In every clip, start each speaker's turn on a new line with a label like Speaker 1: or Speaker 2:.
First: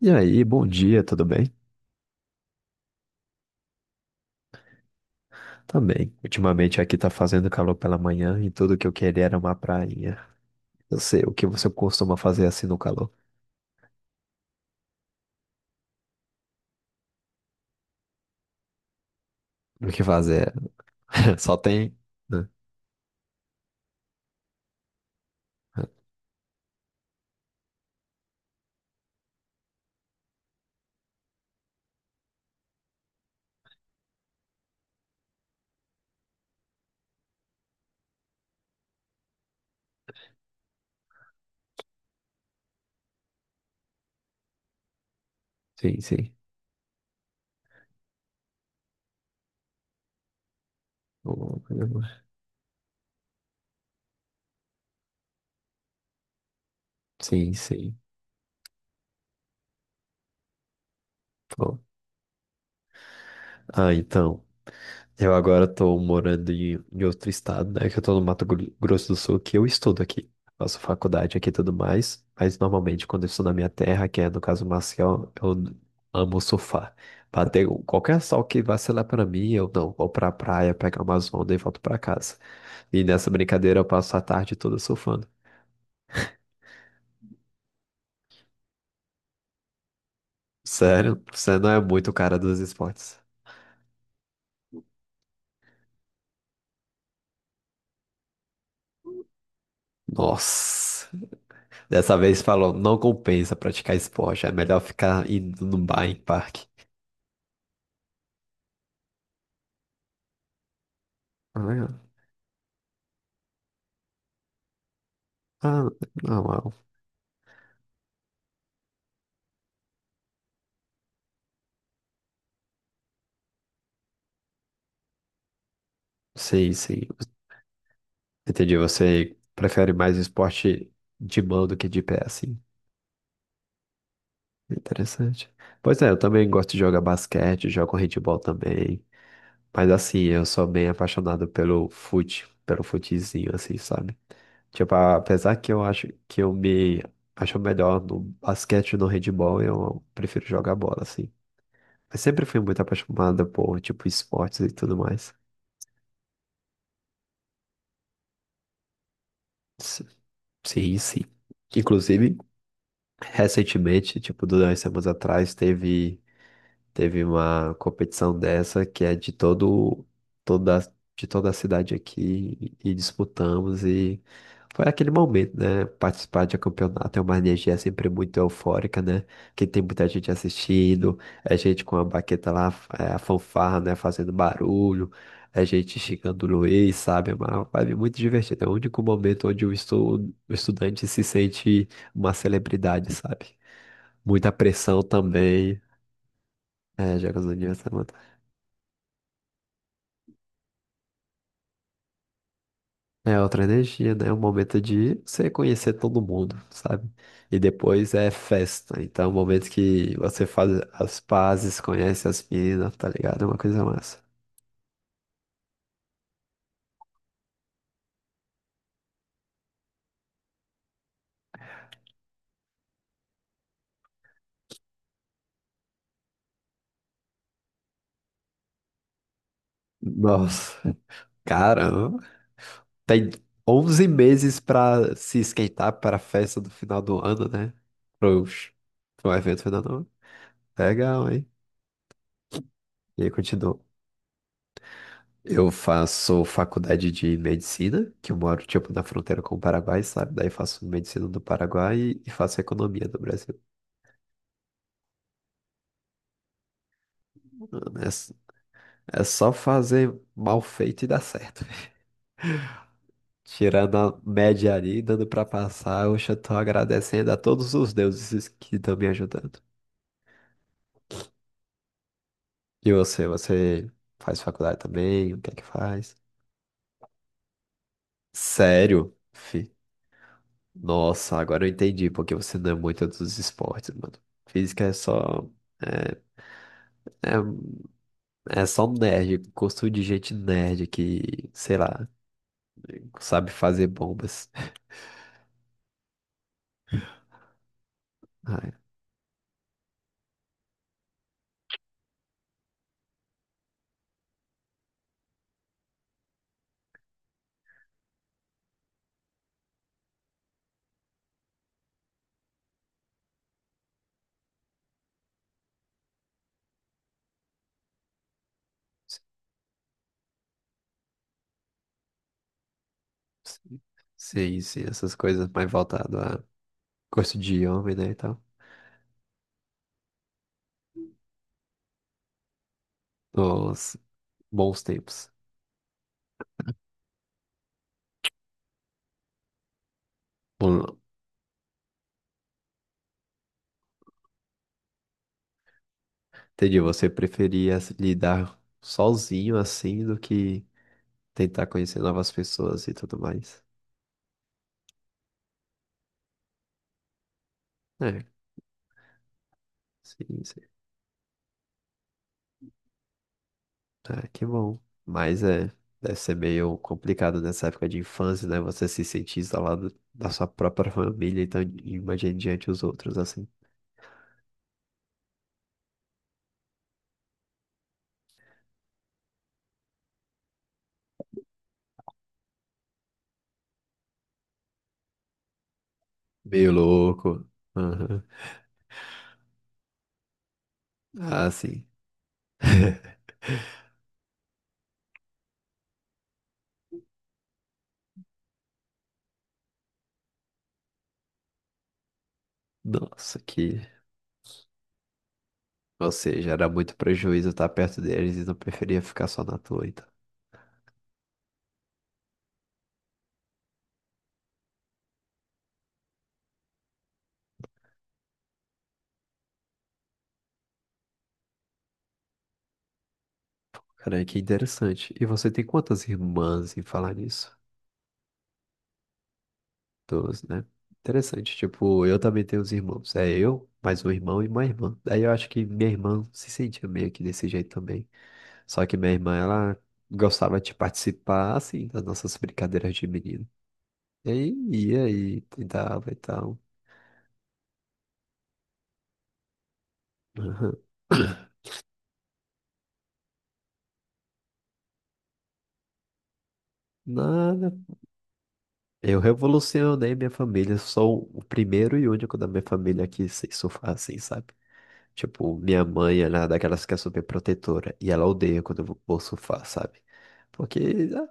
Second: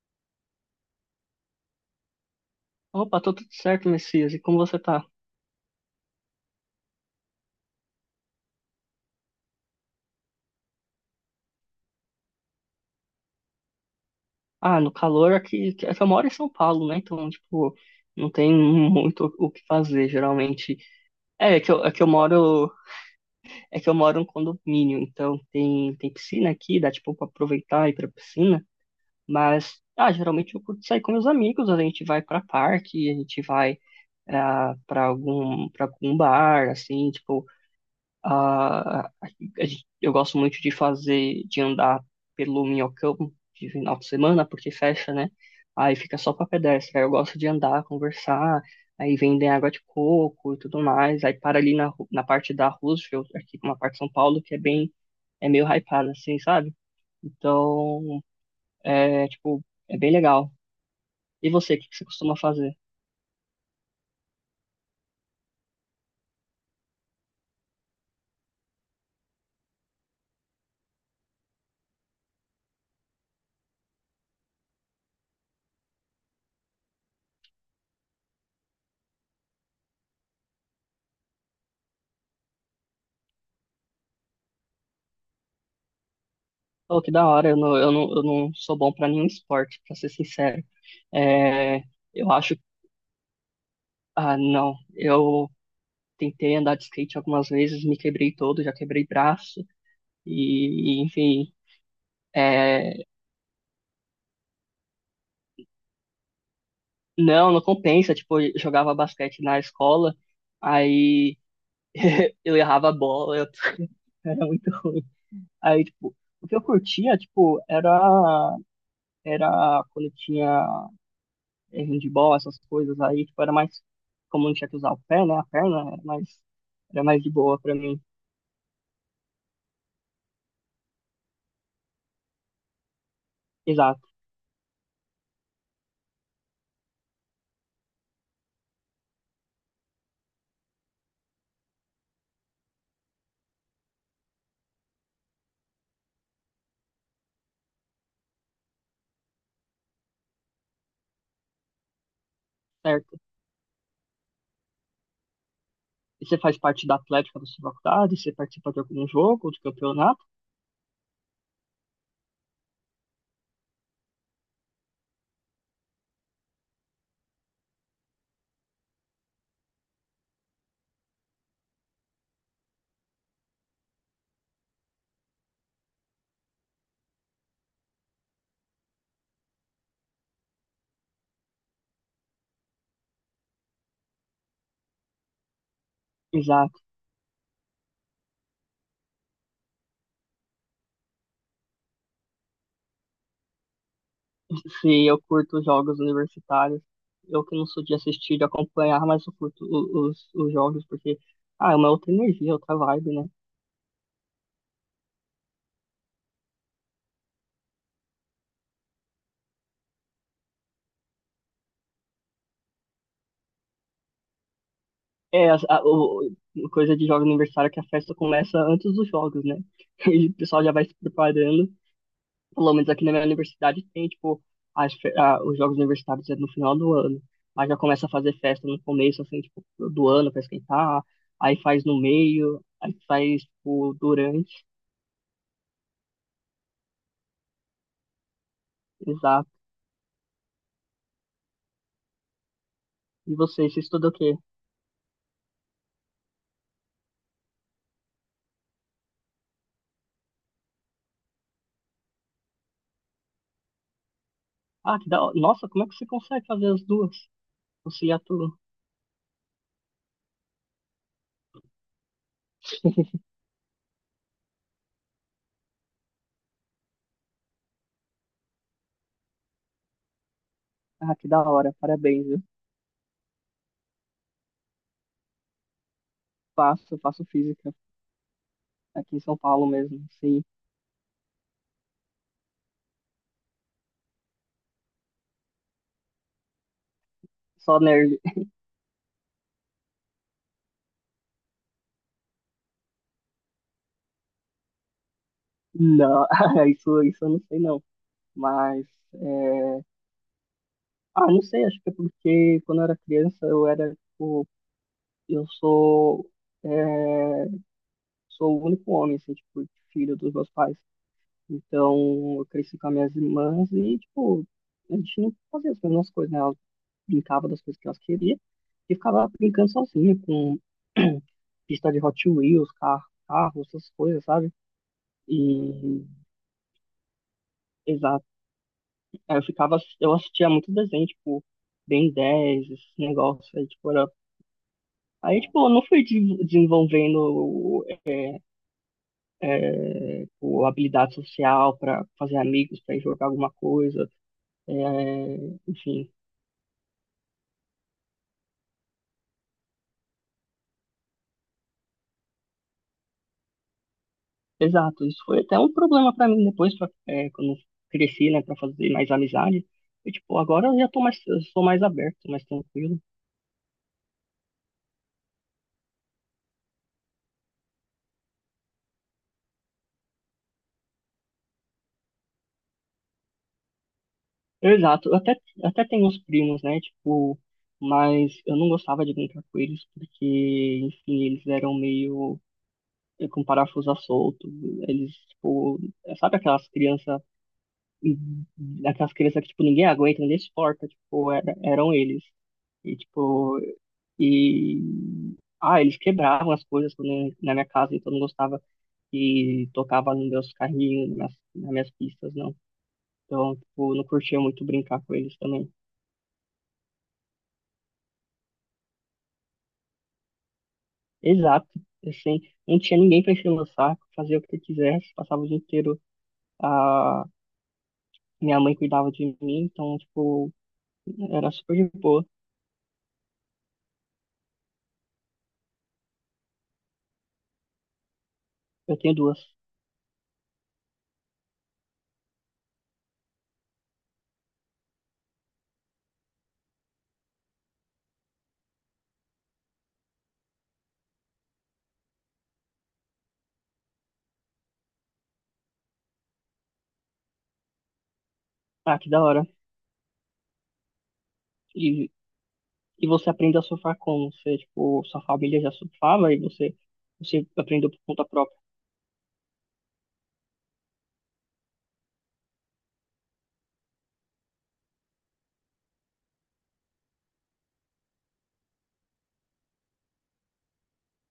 Speaker 1: E aí, bom dia, tudo bem?
Speaker 2: Opa, tô tudo certo, Messias. E como você tá?
Speaker 1: Também. Ultimamente aqui tá fazendo calor pela manhã e tudo que eu queria era uma prainha. Eu sei, o que você costuma fazer assim no calor?
Speaker 2: Ah, no calor aqui, eu moro em São Paulo, né? Então, tipo, não tem muito o que
Speaker 1: O que
Speaker 2: fazer,
Speaker 1: fazer?
Speaker 2: geralmente. É,
Speaker 1: Só
Speaker 2: é
Speaker 1: tem.
Speaker 2: que eu
Speaker 1: Né?
Speaker 2: moro, é que eu moro em condomínio, então tem piscina aqui, dá tipo pra aproveitar e ir pra piscina, mas geralmente eu curto sair com meus amigos, a gente vai pra parque, a gente vai ah, pra algum para algum bar, assim, tipo, eu gosto muito de fazer, de andar pelo Minhocão de final de semana, porque fecha, né? Aí
Speaker 1: Sim,
Speaker 2: fica só
Speaker 1: sim.
Speaker 2: para pedestre. Aí eu gosto de andar, conversar, aí vendem água de coco e tudo mais. Aí para
Speaker 1: O-
Speaker 2: ali na parte da Roosevelt, aqui uma parte de São Paulo, que é é meio hypada, assim, sabe?
Speaker 1: Sim, sim.
Speaker 2: Então, é, tipo, é bem legal. E você,
Speaker 1: Pô.
Speaker 2: o que que você costuma fazer?
Speaker 1: Então. Eu agora tô morando em, em outro estado, né? Que eu tô no Mato Grosso do Sul, que eu estudo aqui. Faço faculdade aqui e tudo mais. Mas normalmente quando eu estou na minha terra, que é no caso Maceió, eu amo surfar. Bater um, qualquer sol que vacilar pra mim, eu não. Vou pra praia, pego umas ondas e volto pra casa. E nessa brincadeira eu passo a tarde toda surfando.
Speaker 2: Oh, que da hora, eu não sou bom para nenhum esporte, para ser sincero.
Speaker 1: Sério, você não é
Speaker 2: É,
Speaker 1: muito o
Speaker 2: eu
Speaker 1: cara
Speaker 2: acho
Speaker 1: dos esportes.
Speaker 2: Ah, não. Eu tentei andar de skate algumas vezes, me quebrei todo, já quebrei braço.
Speaker 1: Nossa.
Speaker 2: Enfim,
Speaker 1: Dessa vez falou, não
Speaker 2: é,
Speaker 1: compensa praticar esporte, é melhor ficar indo no bar, em parque.
Speaker 2: não, não compensa. Tipo, eu jogava basquete na escola, aí
Speaker 1: Ah,
Speaker 2: eu errava a bola, eu era muito ruim. Aí,
Speaker 1: ah,
Speaker 2: tipo,
Speaker 1: não,
Speaker 2: o que eu
Speaker 1: não.
Speaker 2: curtia, era quando eu tinha handball, essas coisas aí, tipo, era mais como não tinha que usar o pé, né? A perna
Speaker 1: Sim, sim.
Speaker 2: era mais de boa pra mim.
Speaker 1: Entendi, você prefere mais esporte de mão do que de pé, assim.
Speaker 2: Exato,
Speaker 1: Interessante. Pois é, eu também gosto de jogar basquete, jogo handebol também. Mas assim, eu sou bem apaixonado pelo fute, pelo futezinho, assim, sabe? Tipo, apesar que eu acho que eu me acho melhor no basquete e no handebol, eu prefiro jogar bola, assim. Eu sempre fui muito
Speaker 2: certo.
Speaker 1: apaixonada por, tipo, esportes e tudo mais.
Speaker 2: E você faz parte da atlética da sua faculdade? Você participa de algum jogo, de
Speaker 1: S-
Speaker 2: campeonato?
Speaker 1: Sim, sim. Inclusive, recentemente, tipo, 2 semanas atrás, teve. Teve uma competição dessa que é de toda, de toda a cidade aqui e disputamos e foi aquele momento, né? Participar de um campeonato é uma energia sempre muito eufórica, né? Que tem muita gente assistindo, é gente com a baqueta lá, é, a fanfarra, né? Fazendo barulho, é gente xingando o
Speaker 2: Exato.
Speaker 1: Luiz, sabe? É uma vibe muito divertida. É o único momento onde o estudante se sente uma celebridade, sabe? Muita
Speaker 2: Se
Speaker 1: pressão
Speaker 2: eu curto
Speaker 1: também.
Speaker 2: jogos universitários,
Speaker 1: É, jogos
Speaker 2: eu
Speaker 1: do
Speaker 2: que não sou de
Speaker 1: aniversário.
Speaker 2: assistir, de acompanhar, mas eu curto os jogos porque, ah, é uma outra energia, outra vibe, né?
Speaker 1: É outra energia, né? É um momento de você conhecer todo mundo, sabe? E depois é festa. Então, é um momento que você faz as pazes, conhece as meninas, tá ligado? É uma coisa massa.
Speaker 2: É, coisa de jogos universitário é que a festa começa antes dos jogos, né? E o pessoal já vai se preparando. Pelo menos aqui na minha universidade tem, tipo, os jogos universitários é no final do ano. Mas já começa a fazer festa no começo, assim, tipo, do ano pra
Speaker 1: Nossa,
Speaker 2: esquentar. Aí faz no
Speaker 1: caramba.
Speaker 2: meio, aí
Speaker 1: Tem
Speaker 2: faz, tipo,
Speaker 1: 11 meses
Speaker 2: durante.
Speaker 1: pra se esquentar para a festa do final do ano, né? Pro, pro
Speaker 2: Exato.
Speaker 1: evento final do ano. Legal, hein? E aí
Speaker 2: E você,
Speaker 1: continua.
Speaker 2: você estuda o quê?
Speaker 1: Eu faço faculdade de medicina, que eu moro, tipo, na fronteira com o Paraguai, sabe? Daí faço medicina do Paraguai e faço economia do Brasil.
Speaker 2: Ah, que da hora. Nossa, como é que você consegue fazer as duas?
Speaker 1: Mano, é,
Speaker 2: Você e a tua.
Speaker 1: é só fazer mal feito e dar certo. Tirando a média ali, dando pra passar, hoje eu já tô agradecendo a todos os deuses que estão me ajudando.
Speaker 2: Ah, que da hora. Parabéns, viu?
Speaker 1: E você, você faz faculdade também? O que é que faz?
Speaker 2: Faço, faço física.
Speaker 1: Sério?
Speaker 2: Aqui em São Paulo mesmo, sim.
Speaker 1: Nossa, agora eu entendi porque você não é muito dos esportes, mano. Física é só... é, é
Speaker 2: Só nerd.
Speaker 1: é só um nerd, gosto de gente nerd que, sei lá, sabe fazer bombas.
Speaker 2: Não, isso eu não sei não.
Speaker 1: Ah, é.
Speaker 2: Mas é, não sei, acho que é porque quando eu era criança eu era, tipo, eu sou, é, sou o único homem, assim, tipo, filho dos meus pais. Então eu cresci com as minhas irmãs e, tipo, a gente não fazia as mesmas coisas, né? Elas brincavam das coisas que elas queriam e ficava brincando sozinha com pista de Hot Wheels, carro, essas coisas, sabe?
Speaker 1: Sim, sim, essas coisas mais
Speaker 2: E,
Speaker 1: voltado a gosto de homem, né, e
Speaker 2: exato.
Speaker 1: tal.
Speaker 2: Aí eu ficava, eu assistia muito desenho, tipo, Ben dez, esse negócio aí, tipo,
Speaker 1: Os
Speaker 2: era.
Speaker 1: bons tempos.
Speaker 2: Aí, tipo, eu não desenvolvendo
Speaker 1: Bom,
Speaker 2: habilidade social para fazer amigos, para jogar alguma coisa, é, enfim.
Speaker 1: entendi, você preferia se lidar sozinho assim do que tentar conhecer novas pessoas e tudo mais.
Speaker 2: Exato, isso foi até um problema para mim depois, pra, é, quando eu
Speaker 1: É,
Speaker 2: cresci, né, para fazer mais amizade. E, tipo,
Speaker 1: sim,
Speaker 2: agora eu já tô mais, eu sou mais aberto, mais tranquilo.
Speaker 1: é, que bom. Mas é, deve ser meio complicado nessa época de infância, né? Você se sentir isolado da sua própria família, então imagine diante os outros, assim.
Speaker 2: Exato, até tenho uns primos, né, tipo, mas eu não gostava de brincar com eles porque, enfim, eles eram meio com parafuso a solto, eles, tipo, sabe aquelas
Speaker 1: Meio
Speaker 2: crianças
Speaker 1: louco.
Speaker 2: e
Speaker 1: Aham.
Speaker 2: aquelas crianças que, tipo, ninguém aguenta, ninguém suporta, tipo,
Speaker 1: Ah, sim.
Speaker 2: eram eles. E, tipo, e... Ah, eles quebravam as coisas quando, na minha casa, então eu não gostava que tocava nos meus carrinhos, nas minas pistas, não.
Speaker 1: Nossa,
Speaker 2: Então,
Speaker 1: que.
Speaker 2: tipo, eu não curtia muito brincar com eles também.
Speaker 1: Ou seja, era muito prejuízo estar perto deles e não preferia ficar só na tua, então.
Speaker 2: Exato, assim, não tinha ninguém pra encher o meu saco, fazia o que eu quisesse, passava o dia inteiro, a minha mãe cuidava de mim, então, tipo, era super de boa.
Speaker 1: Cara, que interessante. E você tem quantas irmãs em falar nisso?
Speaker 2: Eu tenho duas.
Speaker 1: Doze, né? Interessante. Tipo, eu também tenho os irmãos. É eu, mais um irmão e uma irmã. Daí eu acho que minha irmã se sentia meio que desse jeito também. Só que minha irmã, ela gostava de participar, assim, das nossas brincadeiras de menino. E aí ia e tentava e tal.
Speaker 2: Ah, que da hora.
Speaker 1: Aham.
Speaker 2: E E você aprende a surfar como? Você, tipo, sua família já surfava e você, você
Speaker 1: Nada.
Speaker 2: aprendeu por conta própria.
Speaker 1: Eu revolucionei minha família. Sou o primeiro e único da minha família que sei surfar assim, sabe? Tipo, minha mãe, ela é daquelas que é super protetora. E ela odeia quando eu vou surfar, sabe? Porque,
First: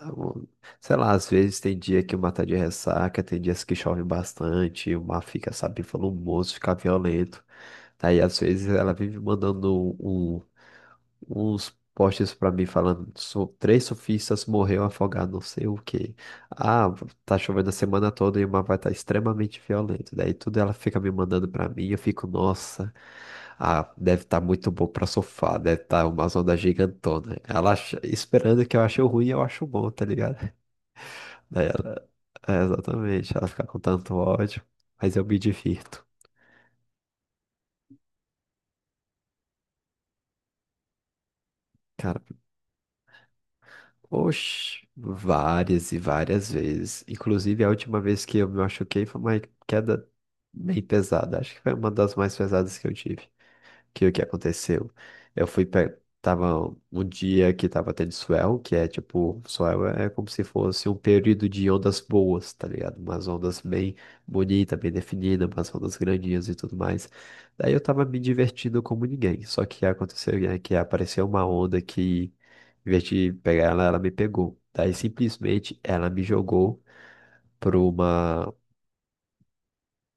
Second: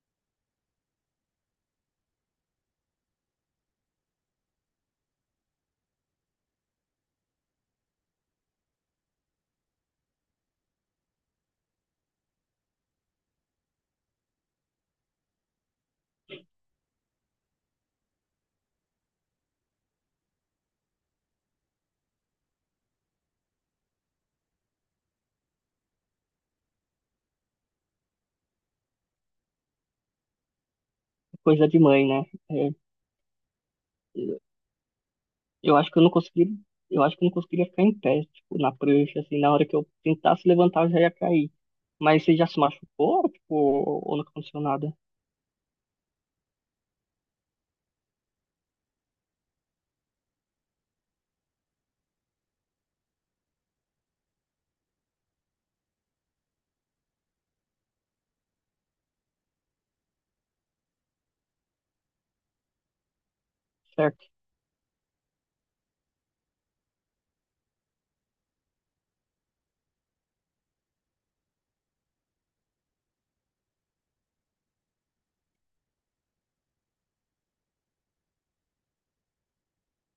Speaker 1: ah, sei lá, às vezes tem dia que o mar tá de ressaca, tem dias que chove bastante, o mar fica, sabe, volumoso, fica violento. Daí, às vezes, ela vive mandando um um uns posts pra mim falando: 3 surfistas morreram afogados, não sei o quê. Ah, tá chovendo a semana toda e o mar vai estar extremamente violento." Daí tudo ela fica me mandando pra mim, eu fico, nossa, ah, deve estar muito bom pra surfar, deve estar uma onda gigantona. Esperando que eu ache o ruim, eu acho bom, tá ligado?
Speaker 2: É
Speaker 1: Daí
Speaker 2: coisa de
Speaker 1: ela,
Speaker 2: mãe, né?
Speaker 1: é,
Speaker 2: É,
Speaker 1: exatamente, ela fica com tanto ódio, mas eu me
Speaker 2: eu acho que eu
Speaker 1: divirto.
Speaker 2: não consegui, eu acho que eu não conseguiria ficar em pé, tipo, na prancha, assim, na hora que eu tentasse levantar, eu já ia cair.
Speaker 1: Cara,
Speaker 2: Mas você já se machucou, tipo, ou não aconteceu
Speaker 1: oxe,
Speaker 2: nada?
Speaker 1: várias e várias vezes. Inclusive, a última vez que eu me machuquei foi uma queda bem pesada. Acho que foi uma das mais pesadas que eu tive que o que aconteceu? Tava um dia que tava tendo swell, que é tipo, swell é como se fosse um período de ondas boas, tá ligado? Umas ondas bem
Speaker 2: Certo?
Speaker 1: bonitas, bem definidas, umas ondas grandinhas e tudo mais. Daí eu tava me divertindo como ninguém. Só que aconteceu, né, que apareceu uma onda que, em vez de pegar ela, ela me pegou. Daí simplesmente ela me jogou pra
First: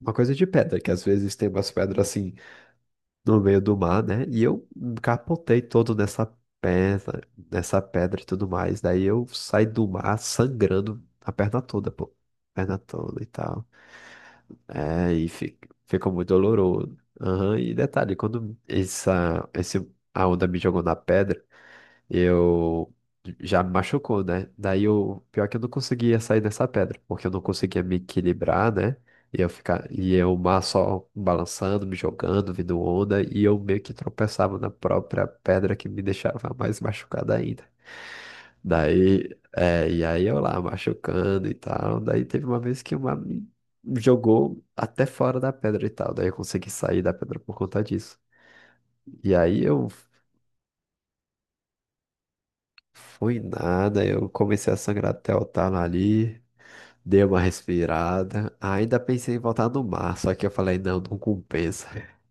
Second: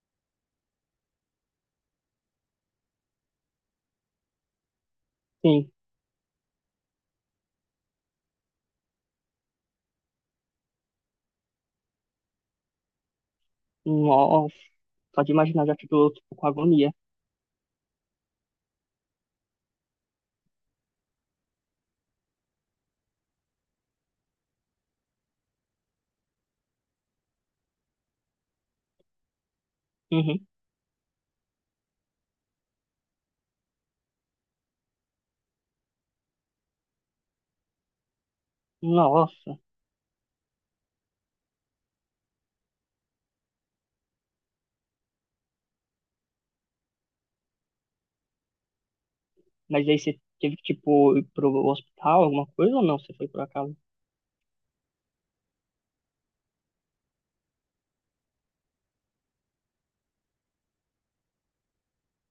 Speaker 1: uma coisa de pedra, que às vezes tem umas pedras assim no meio do mar, né? E eu capotei
Speaker 2: Sim.
Speaker 1: todo pedra, nessa pedra e tudo mais. Daí eu saí do mar sangrando a perna toda, pô. Perna toda e tal.
Speaker 2: Nossa.
Speaker 1: É,
Speaker 2: Só
Speaker 1: e
Speaker 2: de imaginar já
Speaker 1: ficou
Speaker 2: ficou,
Speaker 1: muito
Speaker 2: tipo, com agonia.
Speaker 1: doloroso. Aham. E detalhe, quando a onda me jogou na pedra, eu já me machucou, né? Daí o pior é que eu não conseguia sair dessa pedra, porque eu não conseguia me equilibrar, né? E eu ficar e eu
Speaker 2: Uhum.
Speaker 1: mar só balançando, me jogando, vindo onda, e eu meio que tropeçava na própria pedra que me deixava mais machucado ainda. Daí,
Speaker 2: Nossa.
Speaker 1: é, e aí eu lá machucando e tal. Daí teve uma vez que uma me jogou até fora da pedra e tal. Daí eu consegui sair da pedra por conta disso. E aí
Speaker 2: Mas
Speaker 1: eu
Speaker 2: aí você teve que, tipo, ir pro hospital, alguma coisa ou não? Você foi
Speaker 1: foi
Speaker 2: por acaso?
Speaker 1: nada, eu comecei a sangrar até o talo ali, dei uma respirada, ainda pensei em voltar no mar, só que eu falei, não, não compensa.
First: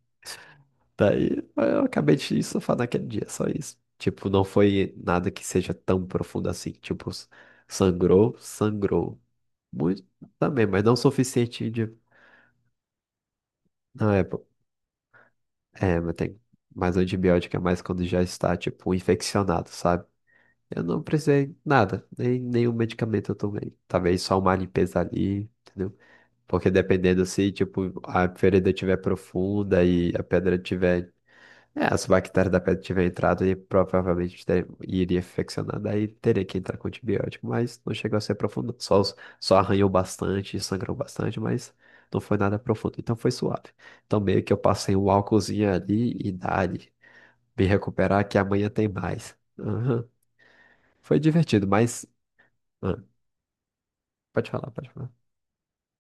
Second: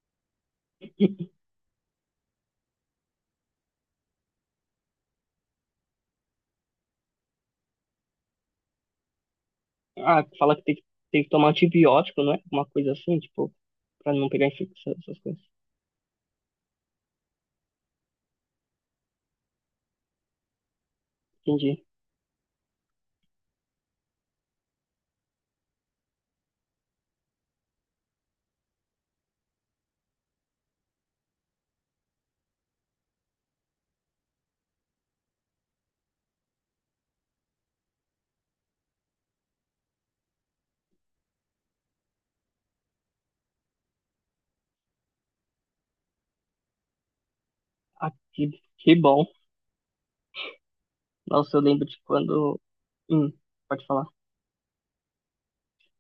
Speaker 1: Daí eu acabei de surfar naquele dia, só isso. Tipo, não foi nada que seja tão profundo assim, tipo, sangrou, sangrou. Muito
Speaker 2: Ah, fala que
Speaker 1: também, mas não o
Speaker 2: tem que tomar
Speaker 1: suficiente de...
Speaker 2: antibiótico, não é? Uma coisa assim, tipo, pra
Speaker 1: Na
Speaker 2: não
Speaker 1: época,
Speaker 2: pegar infecção, essas coisas.
Speaker 1: é, mas tem mais antibiótico, é mais quando já está, tipo, infeccionado, sabe? Eu não precisei
Speaker 2: Entendi.
Speaker 1: nada, nem nenhum medicamento eu tomei. Talvez só uma limpeza ali, entendeu? Porque dependendo se, tipo, a ferida estiver profunda e a pedra tiver. É, as bactérias da pedra tiver entrado e provavelmente iria infeccionar, daí teria que entrar com antibiótico, mas não chegou a ser profundo. Só arranhou bastante, sangrou bastante, mas não foi nada profundo, então foi suave. Então meio que eu passei um álcoolzinho ali e dali, me
Speaker 2: Ah,
Speaker 1: recuperar que amanhã tem
Speaker 2: que bom.
Speaker 1: mais. Aham. Foi
Speaker 2: Nossa, eu
Speaker 1: divertido,
Speaker 2: lembro de
Speaker 1: mas
Speaker 2: quando.
Speaker 1: ah,
Speaker 2: Hum, pode falar.
Speaker 1: pode falar, pode falar.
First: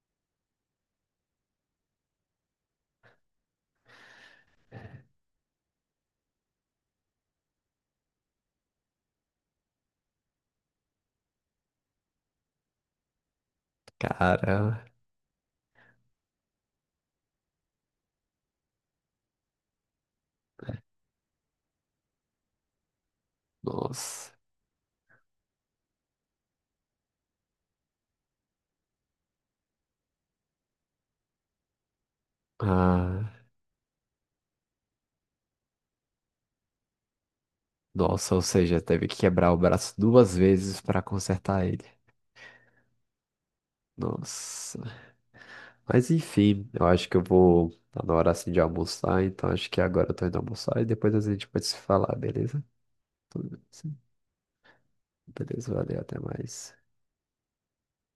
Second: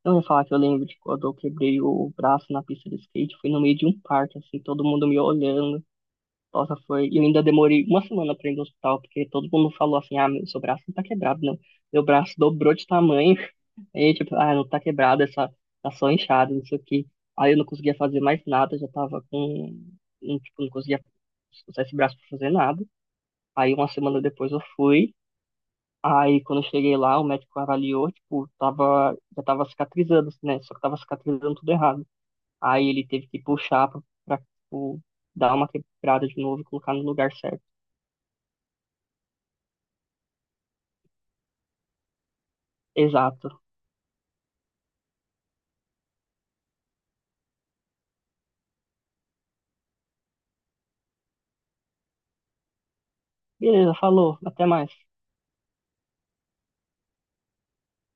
Speaker 2: Eu ia falar que eu lembro de quando eu quebrei o braço na pista de skate. Foi no meio de um parque, assim, todo mundo me olhando. Nossa, foi. E eu ainda demorei uma semana pra ir no hospital, porque todo mundo falou assim: ah, meu, seu braço não tá quebrado, não. Meu braço dobrou de tamanho. Não
Speaker 1: Cara,
Speaker 2: tá quebrado, tá só inchado, isso aqui. Aí eu não conseguia fazer mais nada, já tava com. Não, tipo, não conseguia usar esse braço pra fazer nada. Aí uma semana
Speaker 1: nossa.
Speaker 2: depois eu fui. Aí quando eu cheguei lá, o médico avaliou, tipo, já tava cicatrizando, né? Só que tava cicatrizando tudo errado. Aí ele teve
Speaker 1: Ah,
Speaker 2: que puxar tipo, dar uma quebrada de novo e colocar no lugar certo.
Speaker 1: nossa, ou seja, teve que quebrar o braço 2 vezes para consertar ele.
Speaker 2: Exato.
Speaker 1: Nossa. Mas enfim, eu acho que eu vou. Tá na hora assim de almoçar, então acho que agora eu tô indo almoçar e depois a gente pode se falar, beleza? Tudo bem,
Speaker 2: Beleza,
Speaker 1: sim.
Speaker 2: falou. Até mais.
Speaker 1: Beleza, valeu, até mais.